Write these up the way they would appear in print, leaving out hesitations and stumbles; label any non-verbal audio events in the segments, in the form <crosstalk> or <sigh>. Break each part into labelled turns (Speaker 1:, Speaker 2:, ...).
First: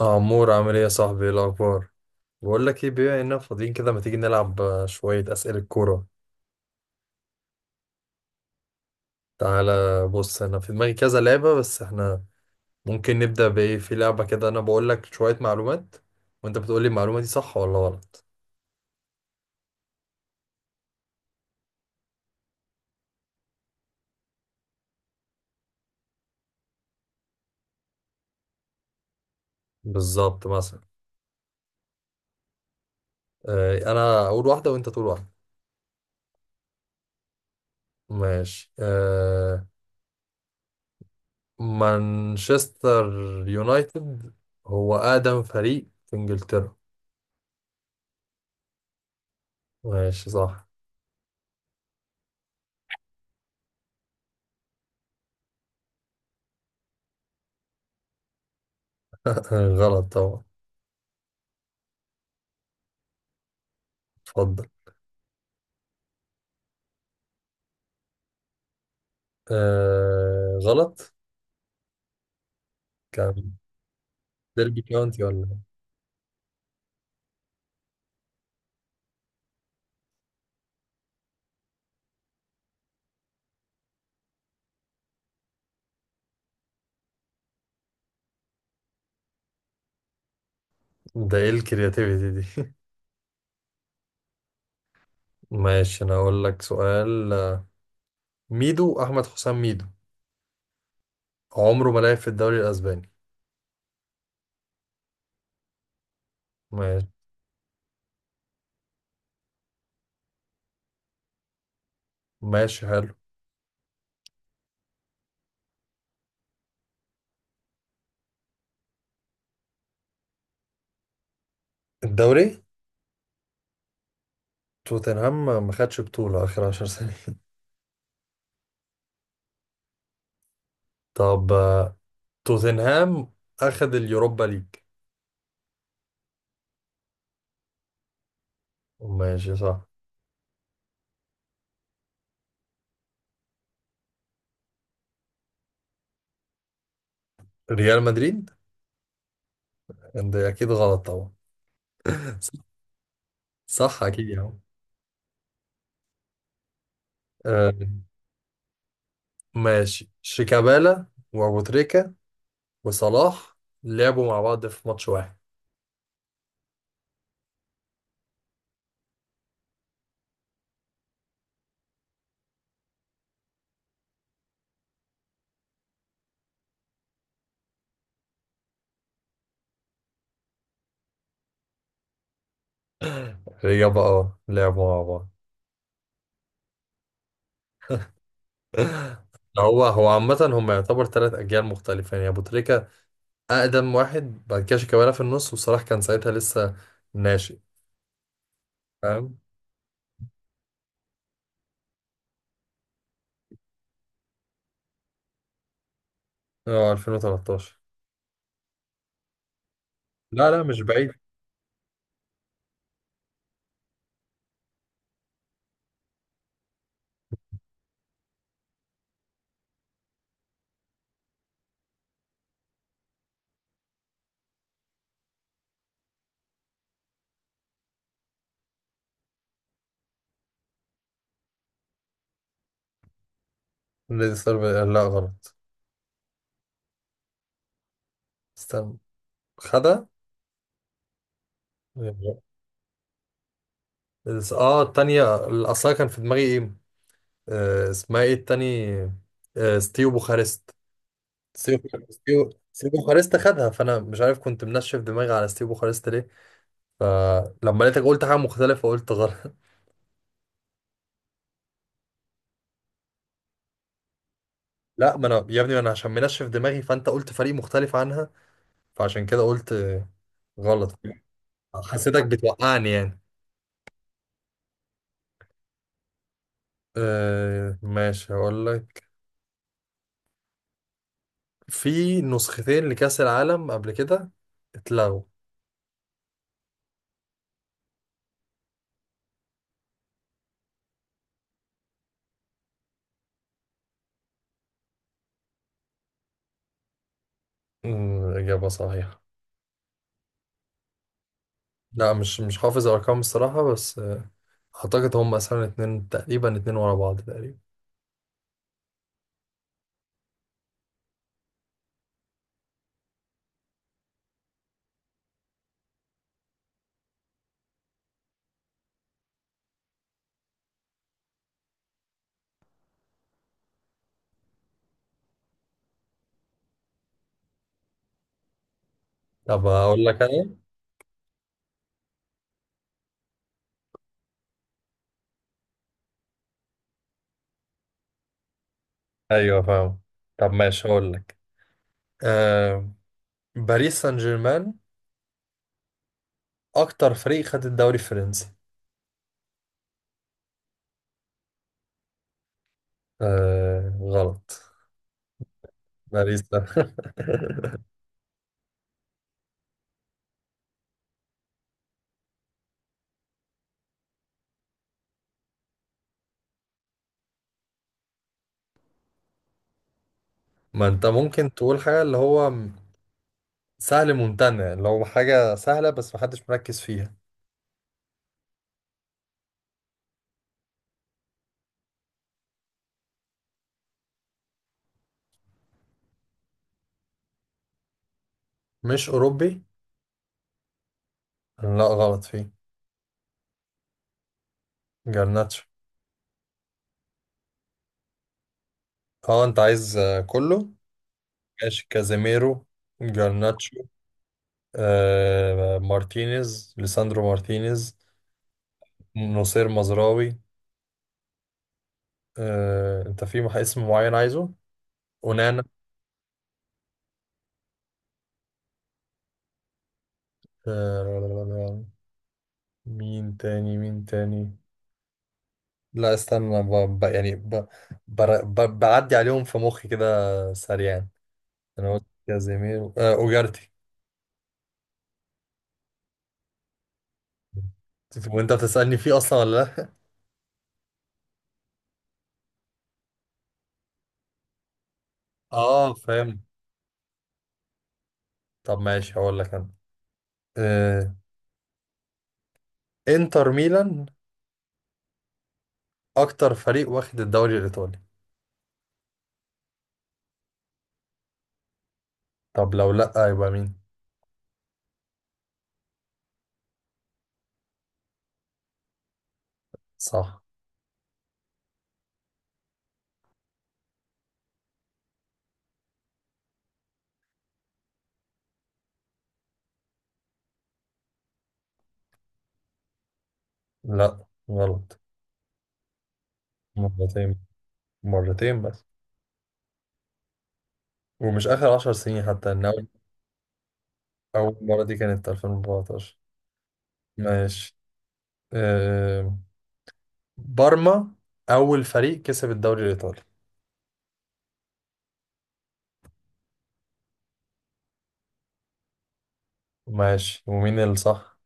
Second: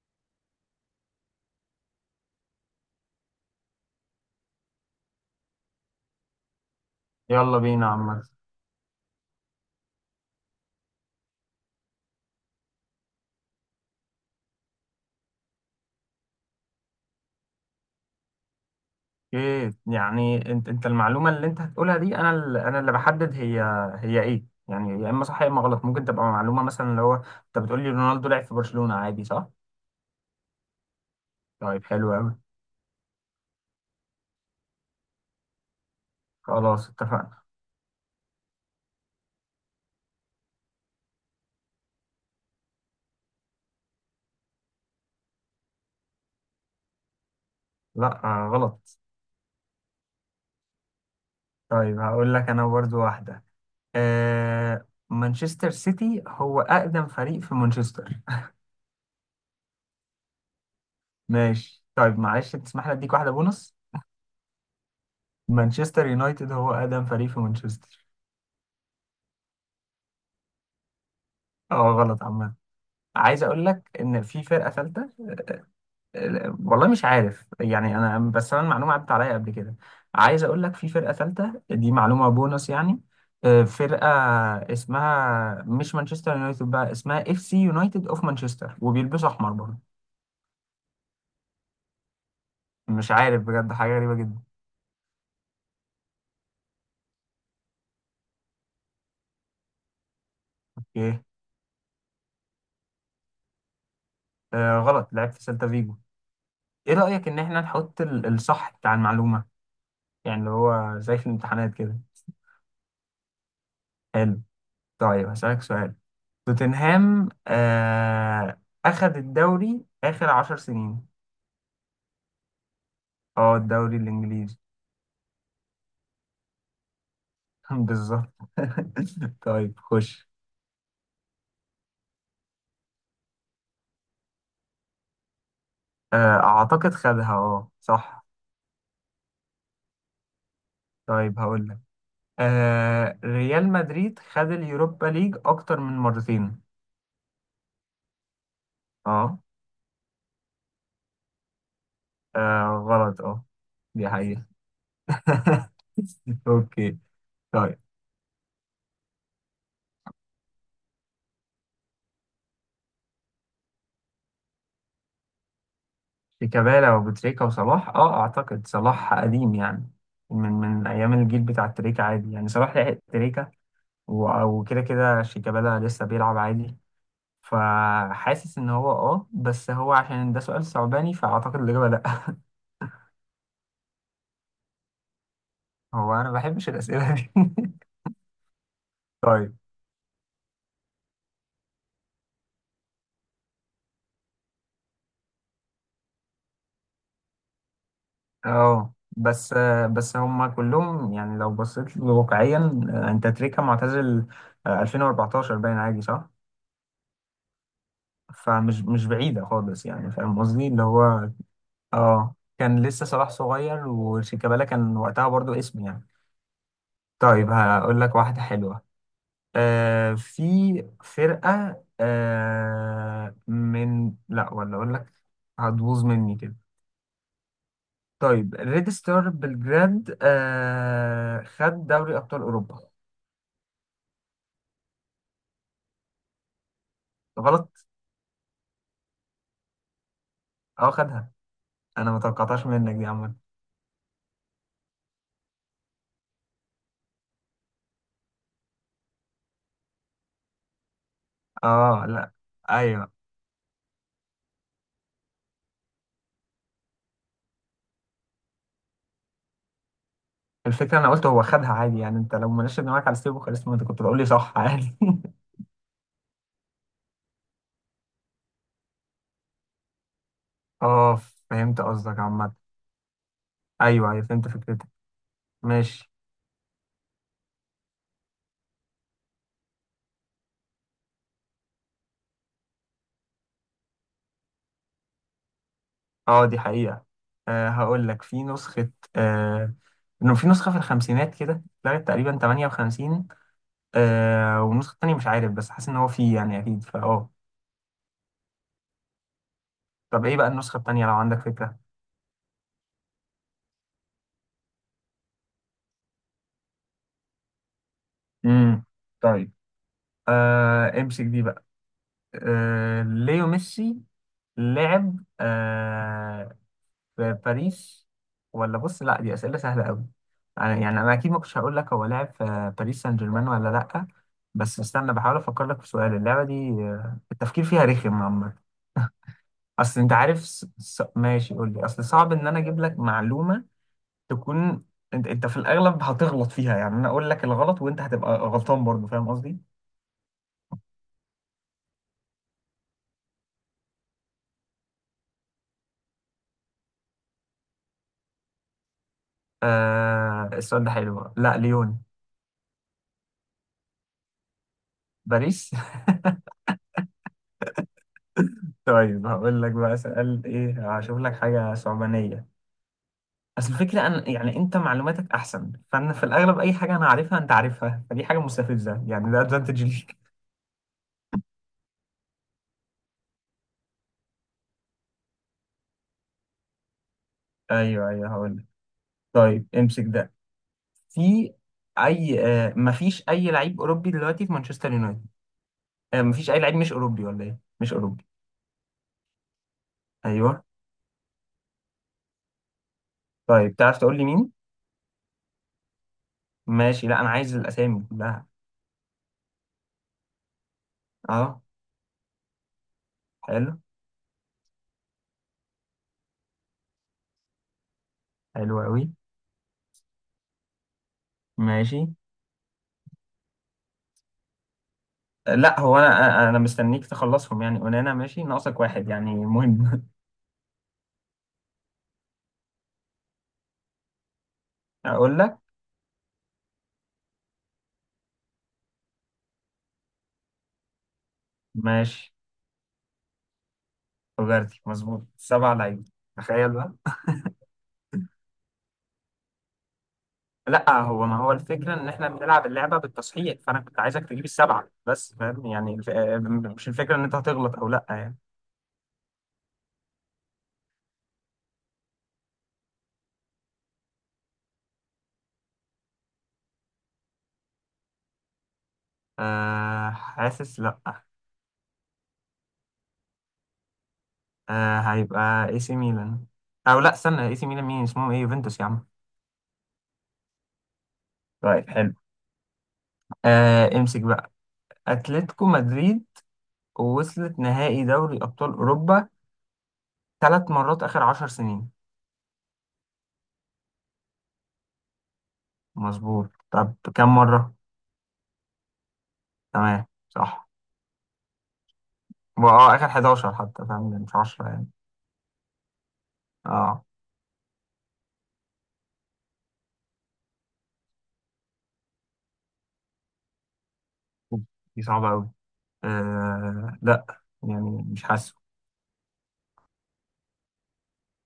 Speaker 1: عمور، عامل ايه يا صاحبي؟ ايه الاخبار؟ بقول لك ايه، بما اننا فاضيين كده، ما تيجي نلعب شويه اسئله كوره؟
Speaker 2: يلا بينا عم.
Speaker 1: تعالى بص، انا في دماغي كذا لعبه، بس احنا ممكن نبدا بايه في لعبه كده؟ انا بقول لك شويه معلومات وانت بتقول لي المعلومه دي صح ولا غلط.
Speaker 2: ايه يعني انت المعلومه اللي انت هتقولها دي، انا انا اللي بحدد هي ايه، يعني يا اما صح يا اما غلط. ممكن تبقى معلومه مثلا اللي هو انت بتقول لي رونالدو لعب في برشلونه عادي، صح؟
Speaker 1: بالظبط مثلا.
Speaker 2: طيب حلو قوي.
Speaker 1: انا اقول واحده وانت تقول واحده.
Speaker 2: خلاص اتفقنا.
Speaker 1: ماشي. مانشستر يونايتد هو اقدم فريق في انجلترا.
Speaker 2: لا، آه غلط.
Speaker 1: ماشي صح.
Speaker 2: طيب هقول لك انا برضو واحده. آه، مانشستر سيتي هو اقدم فريق في مانشستر.
Speaker 1: <laughs> غلط طبعا.
Speaker 2: ماشي. طيب معلش تسمح لي اديك واحده بونص.
Speaker 1: اتفضل.
Speaker 2: مانشستر يونايتد هو اقدم فريق في مانشستر.
Speaker 1: آه غلط.
Speaker 2: اه غلط عم. عايز
Speaker 1: كان.
Speaker 2: اقول لك ان في فرقه
Speaker 1: ديربي
Speaker 2: ثالثه.
Speaker 1: كاونتي ولا؟
Speaker 2: والله مش عارف يعني، انا بس انا المعلومه عدت عليا قبل كده. عايز اقول لك في فرقه ثالثه، دي معلومه بونص يعني. فرقه اسمها مش مانشستر يونايتد، بقى اسمها اف سي يونايتد اوف مانشستر، وبيلبسوا احمر برضه.
Speaker 1: ده ايه الكرياتيفيتي دي؟
Speaker 2: مش عارف بجد، حاجه غريبه جدا.
Speaker 1: <laughs> ماشي، انا هقول لك سؤال. ميدو، احمد حسام ميدو،
Speaker 2: ايه؟
Speaker 1: عمره ما لعب في الدوري الاسباني.
Speaker 2: آه غلط، لعب في سيلتا فيجو. ايه
Speaker 1: ماشي.
Speaker 2: رايك ان احنا نحط الصح بتاع المعلومه، يعني اللي هو زي في الامتحانات كده.
Speaker 1: ماشي حلو.
Speaker 2: حلو. طيب هسألك سؤال. توتنهام آه أخد الدوري آخر 10 سنين.
Speaker 1: الدوري.
Speaker 2: اه الدوري الإنجليزي.
Speaker 1: توتنهام ما خدش بطولة اخر عشر سنين. <laughs>
Speaker 2: <laughs> بالظبط. <laughs> طيب خش.
Speaker 1: طب، توتنهام اخد اليوروبا ليج.
Speaker 2: آه أعتقد خدها، اه صح.
Speaker 1: ماشي صح.
Speaker 2: طيب هقول لك، آه ريال مدريد خد اليوروبا ليج أكتر من مرتين.
Speaker 1: ريال مدريد.
Speaker 2: اه.
Speaker 1: ده اكيد غلط طبعا.
Speaker 2: غلط اه.
Speaker 1: <laughs> صح
Speaker 2: دي
Speaker 1: اكيد يا
Speaker 2: حقيقة.
Speaker 1: عم.
Speaker 2: <laughs> أوكي.
Speaker 1: آه.
Speaker 2: طيب.
Speaker 1: ماشي، شيكابالا وابو تريكا وصلاح لعبوا مع بعض في ماتش واحد.
Speaker 2: شيكابالا وبوتريكا وصلاح، اه أعتقد صلاح قديم يعني، من أيام الجيل بتاع تريكة، عادي يعني صلاح لحق تريكة. وكده كده شيكابالا لسه بيلعب عادي. فحاسس ان هو اه، بس هو عشان ده سؤال صعباني فاعتقد الاجابه لا.
Speaker 1: اجابة اه، لعبوا مع بعض.
Speaker 2: <laughs> هو انا ما بحبش الاسئله دي. <laughs>
Speaker 1: <laughs>
Speaker 2: طيب.
Speaker 1: هو هو عامة هم يعتبر ثلاث أجيال مختلفة، يعني أبو تريكة أقدم واحد، بعد كده شيكابالا في النص، وصلاح كان ساعتها لسه ناشئ.
Speaker 2: اه
Speaker 1: فاهم؟
Speaker 2: بس هم كلهم يعني لو بصيت له واقعيا. انت تريكا معتزل، 2014 باين، عادي صح.
Speaker 1: اه، 2013.
Speaker 2: فمش مش بعيده خالص يعني، فاهم
Speaker 1: لا لا
Speaker 2: قصدي
Speaker 1: مش
Speaker 2: اللي
Speaker 1: بعيد.
Speaker 2: هو، اه كان لسه صلاح صغير وشيكابالا كان وقتها برضو اسم يعني. طيب هقول لك واحده حلوه. آه في فرقة آه من لا، ولا أقول لك هتبوظ مني كده. طيب ريد ستار بلجراد آه خد دوري أبطال أوروبا.
Speaker 1: النادي الصربي. لا غلط.
Speaker 2: غلط،
Speaker 1: استنى. خدها.
Speaker 2: اه خدها. أنا ما توقعتهاش منك دي عامة.
Speaker 1: اه، التانية الأصلها كان في دماغي ايه؟ آه، اسمها ايه التاني؟ ستيو بوخارست. ستيف.
Speaker 2: اه لا.
Speaker 1: ستيف. ستيف
Speaker 2: أيوه.
Speaker 1: بوخارست خدها، فانا مش عارف كنت منشف دماغي على ستيف بوخارست ليه. فلما لقيتك قلت حاجه مختلفه، قلت غلط. <laughs>
Speaker 2: الفكرة أنا قلت هو خدها عادي يعني، أنت لو مناش دماغك على ستيفو خالص، ما أنت كنت بقول لي صح عادي.
Speaker 1: لا،
Speaker 2: <laughs>
Speaker 1: ما انا يا ابني، ما انا عشان منشف دماغي فانت قلت فريق مختلف عنها، فعشان كده قلت غلط.
Speaker 2: اه فهمت قصدك
Speaker 1: حسيتك
Speaker 2: عامة.
Speaker 1: بتوقعني يعني.
Speaker 2: أيوه أيوه فهمت فكرتك. ماشي.
Speaker 1: ماشي، هقول لك. في نسختين لكأس العالم قبل كده اتلغوا.
Speaker 2: اه دي حقيقة. أه هقول لك في نسخة، آه، انه في نسخة في الخمسينات كده اتلغت تقريبا 58. أه والنسخة التانية مش عارف، بس حاسس ان هو في يعني اكيد
Speaker 1: إجابة صحيحة.
Speaker 2: طب ايه بقى النسخة التانية لو عندك فكرة؟
Speaker 1: لا، مش حافظ الأرقام الصراحة، بس أعتقد هم مثلا اتنين تقريبا، اتنين ورا بعض تقريبا.
Speaker 2: امم. طيب. أه امسك دي بقى. أه ليو ميسي لعب آه في باريس، ولا بص لا دي أسئلة سهلة أوي. أنا يعني، أنا أكيد ما كنتش هقول لك هو لعب في باريس سان جيرمان ولا لأ. بس استنى بحاول أفكر لك في سؤال اللعبة دي، التفكير فيها رخم عامة.
Speaker 1: طب
Speaker 2: أصل
Speaker 1: أقول
Speaker 2: أنت
Speaker 1: لك
Speaker 2: عارف
Speaker 1: أنا.
Speaker 2: ماشي قول لي. أصل صعب إن أنا أجيب لك معلومة تكون، أنت في الأغلب هتغلط فيها، يعني أنا أقول لك الغلط وأنت هتبقى غلطان برضه، فاهم قصدي؟
Speaker 1: ايوه فاهم. طب ماشي، هقول لك. آه باريس سان جيرمان اكتر فريق خد الدوري الفرنسي.
Speaker 2: آه السؤال ده حلو. لا ليون.
Speaker 1: آه غلط.
Speaker 2: باريس.
Speaker 1: باريس ده.
Speaker 2: <laughs> طيب هقول لك بقى سؤال إيه، هشوف لك حاجة صعبانية. اصل الفكره انا يعني انت معلوماتك احسن، فانا في الاغلب اي حاجه انا عارفها انت عارفها، فدي حاجه مستفزه يعني، ده ادفانتج ليك.
Speaker 1: <laughs> ما انت ممكن تقول حاجه، اللي هو سهل ممتنع، اللي هو حاجه سهله بس محدش مركز فيها.
Speaker 2: <laughs> ايوه ايوه هقول لك. طيب امسك ده. في اي آه مفيش اي لعيب اوروبي دلوقتي في مانشستر يونايتد. آه مفيش اي لعيب مش اوروبي، ولا ايه؟ مش اوروبي.
Speaker 1: مش اوروبي.
Speaker 2: ايوه.
Speaker 1: لا غلط، فيه.
Speaker 2: طيب تعرف تقول لي مين؟
Speaker 1: جرناتشو.
Speaker 2: ماشي. لا انا عايز الاسامي كلها.
Speaker 1: اه انت عايز كله.
Speaker 2: اه.
Speaker 1: ماشي، كازيميرو.
Speaker 2: حلو.
Speaker 1: جرناتشو. مارتينيز، ليساندرو مارتينيز.
Speaker 2: حلو قوي.
Speaker 1: نصير مزراوي.
Speaker 2: ماشي.
Speaker 1: انت في اسم معين عايزه؟ ونانا.
Speaker 2: لا هو انا مستنيك تخلصهم يعني، اونانا ماشي، ناقصك واحد يعني مهم.
Speaker 1: آه، مين تاني، مين تاني؟
Speaker 2: <laughs> اقول لك.
Speaker 1: لا استنى، يعني بعدي عليهم في مخي كده سريعا. انا قلت
Speaker 2: ماشي.
Speaker 1: كازيميرو، اوجارتي.
Speaker 2: تجارتي مظبوط، 7 لعيبه. تخيل بقى.
Speaker 1: وانت بتسألني فيه اصلا ولا لا؟
Speaker 2: لا هو، ما هو الفكره ان احنا بنلعب اللعبه بالتصحيح، فانا كنت عايزك تجيب السبعه بس
Speaker 1: <laughs>
Speaker 2: فاهم،
Speaker 1: اه
Speaker 2: يعني الف... آه،
Speaker 1: فاهم.
Speaker 2: مش الفكره ان انت هتغلط او لا يعني.
Speaker 1: طب ماشي، هقول لك انا. آه، انتر ميلان اكتر فريق واخد الدوري الايطالي.
Speaker 2: أه حاسس لا.
Speaker 1: طب لو لا يبقى مين؟
Speaker 2: أه هيبقى اي سي ميلان. او لا استنى، اي سي ميلان مين؟ اسمهم ايه؟ يوفنتوس يا عم.
Speaker 1: صح.
Speaker 2: طيب حلو. أه امسك بقى. اتلتيكو مدريد وصلت نهائي دوري ابطال اوروبا 3 مرات اخر 10 سنين.
Speaker 1: لا غلط.
Speaker 2: مظبوط. طب كم
Speaker 1: مرتين.
Speaker 2: مره؟
Speaker 1: مرتين بس.
Speaker 2: تمام صح.
Speaker 1: ومش آخر عشر سنين، حتى إن أول...
Speaker 2: اه اخر 11 حتى، فاهم يعني مش
Speaker 1: أول
Speaker 2: 10
Speaker 1: مرة
Speaker 2: يعني.
Speaker 1: دي كانت 2014.
Speaker 2: اه
Speaker 1: ماشي. أه بارما أول فريق كسب الدوري الإيطالي.
Speaker 2: دي صعبه قوي. آه لا، يعني مش حاسه.
Speaker 1: ماشي، ومين الصح؟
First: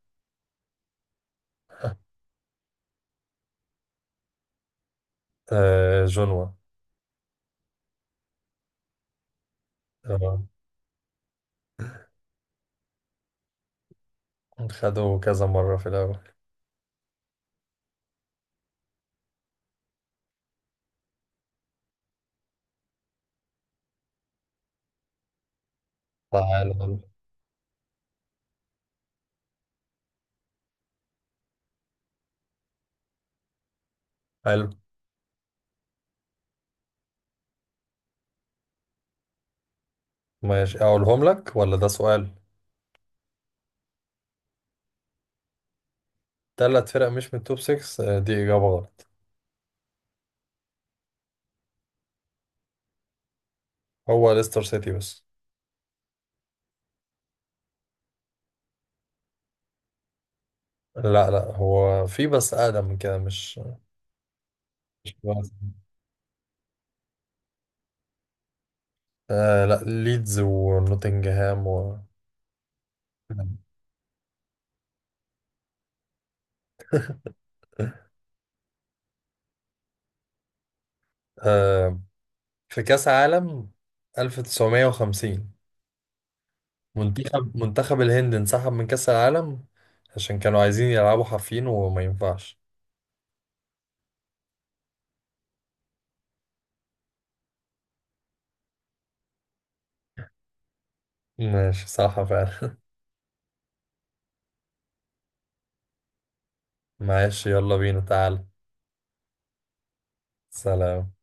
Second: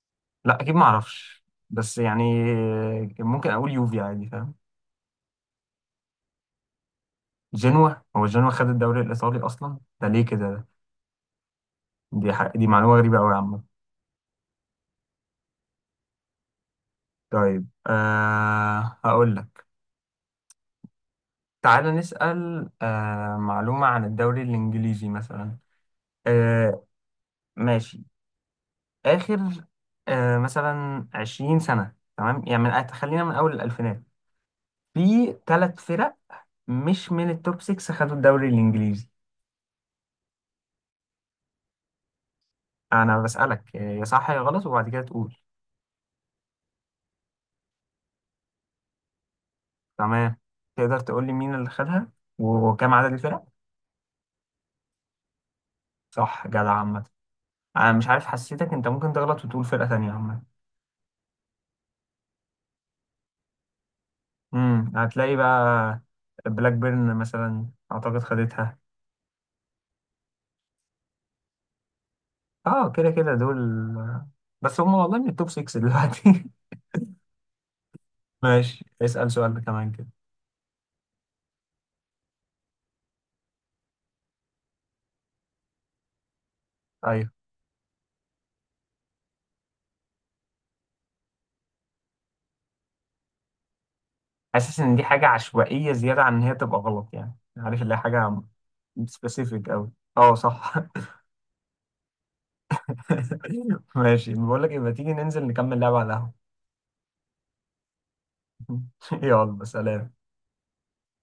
Speaker 2: لا اكيد ما اعرفش، بس يعني ممكن اقول يوفي عادي فاهم.
Speaker 1: أه، جنوا.
Speaker 2: جنوا. هو جنوا خد الدوري الايطالي اصلا ده؟ ليه كده
Speaker 1: تمام.
Speaker 2: ده؟ دي معلومه غريبه قوي يا عم.
Speaker 1: خدوا كذا مرة في الأول.
Speaker 2: طيب آه هقول لك. تعالى نسال آه معلومه عن الدوري الانجليزي مثلا.
Speaker 1: تعال.
Speaker 2: آه. ماشي. اخر آه مثلا 20 سنه، تمام؟ يعني خلينا من اول الالفينات.
Speaker 1: حلو.
Speaker 2: في 3 فرق مش من التوب 6 خدوا الدوري الانجليزي.
Speaker 1: ماشي، أقولهم لك ولا ده سؤال؟
Speaker 2: انا بسألك يا صح يا غلط، وبعد كده تقول.
Speaker 1: تلات فرق مش من التوب 6 دي إجابة غلط.
Speaker 2: تمام. تقدر تقول لي مين اللي خدها وكم عدد الفرق؟
Speaker 1: هو ليستر سيتي بس.
Speaker 2: صح جدع عامة. انا مش عارف، حسيتك انت ممكن تغلط وتقول فرقة تانية عامة.
Speaker 1: لا لا، هو في بس أقدم من كده، مش مش
Speaker 2: هتلاقي بقى.
Speaker 1: بس.
Speaker 2: بلاك بيرن مثلا اعتقد خدتها.
Speaker 1: لا، ليدز ونوتنجهام و...
Speaker 2: اه كده كده دول. آه، بس هم والله من التوب 6 دلوقتي. <laughs> ماشي، اسأل سؤال كمان كده.
Speaker 1: آه، في كأس عالم 1950
Speaker 2: ايوه.
Speaker 1: منتخب الهند انسحب من كأس العالم عشان كانوا عايزين يلعبوا حافين وما ينفعش.
Speaker 2: حاسس ان دي حاجه عشوائيه زياده عن ان هي تبقى غلط، يعني عارف اللي هي حاجه سبيسيفيك قوي. اه صح.
Speaker 1: ماشي صح فعلا.
Speaker 2: <laughs> ماشي، بقول لك يبقى تيجي ننزل نكمل لعبه على القهوه.
Speaker 1: <laughs> معلش يلا بينا تعال.
Speaker 2: <laughs> يلا سلام.
Speaker 1: سلام.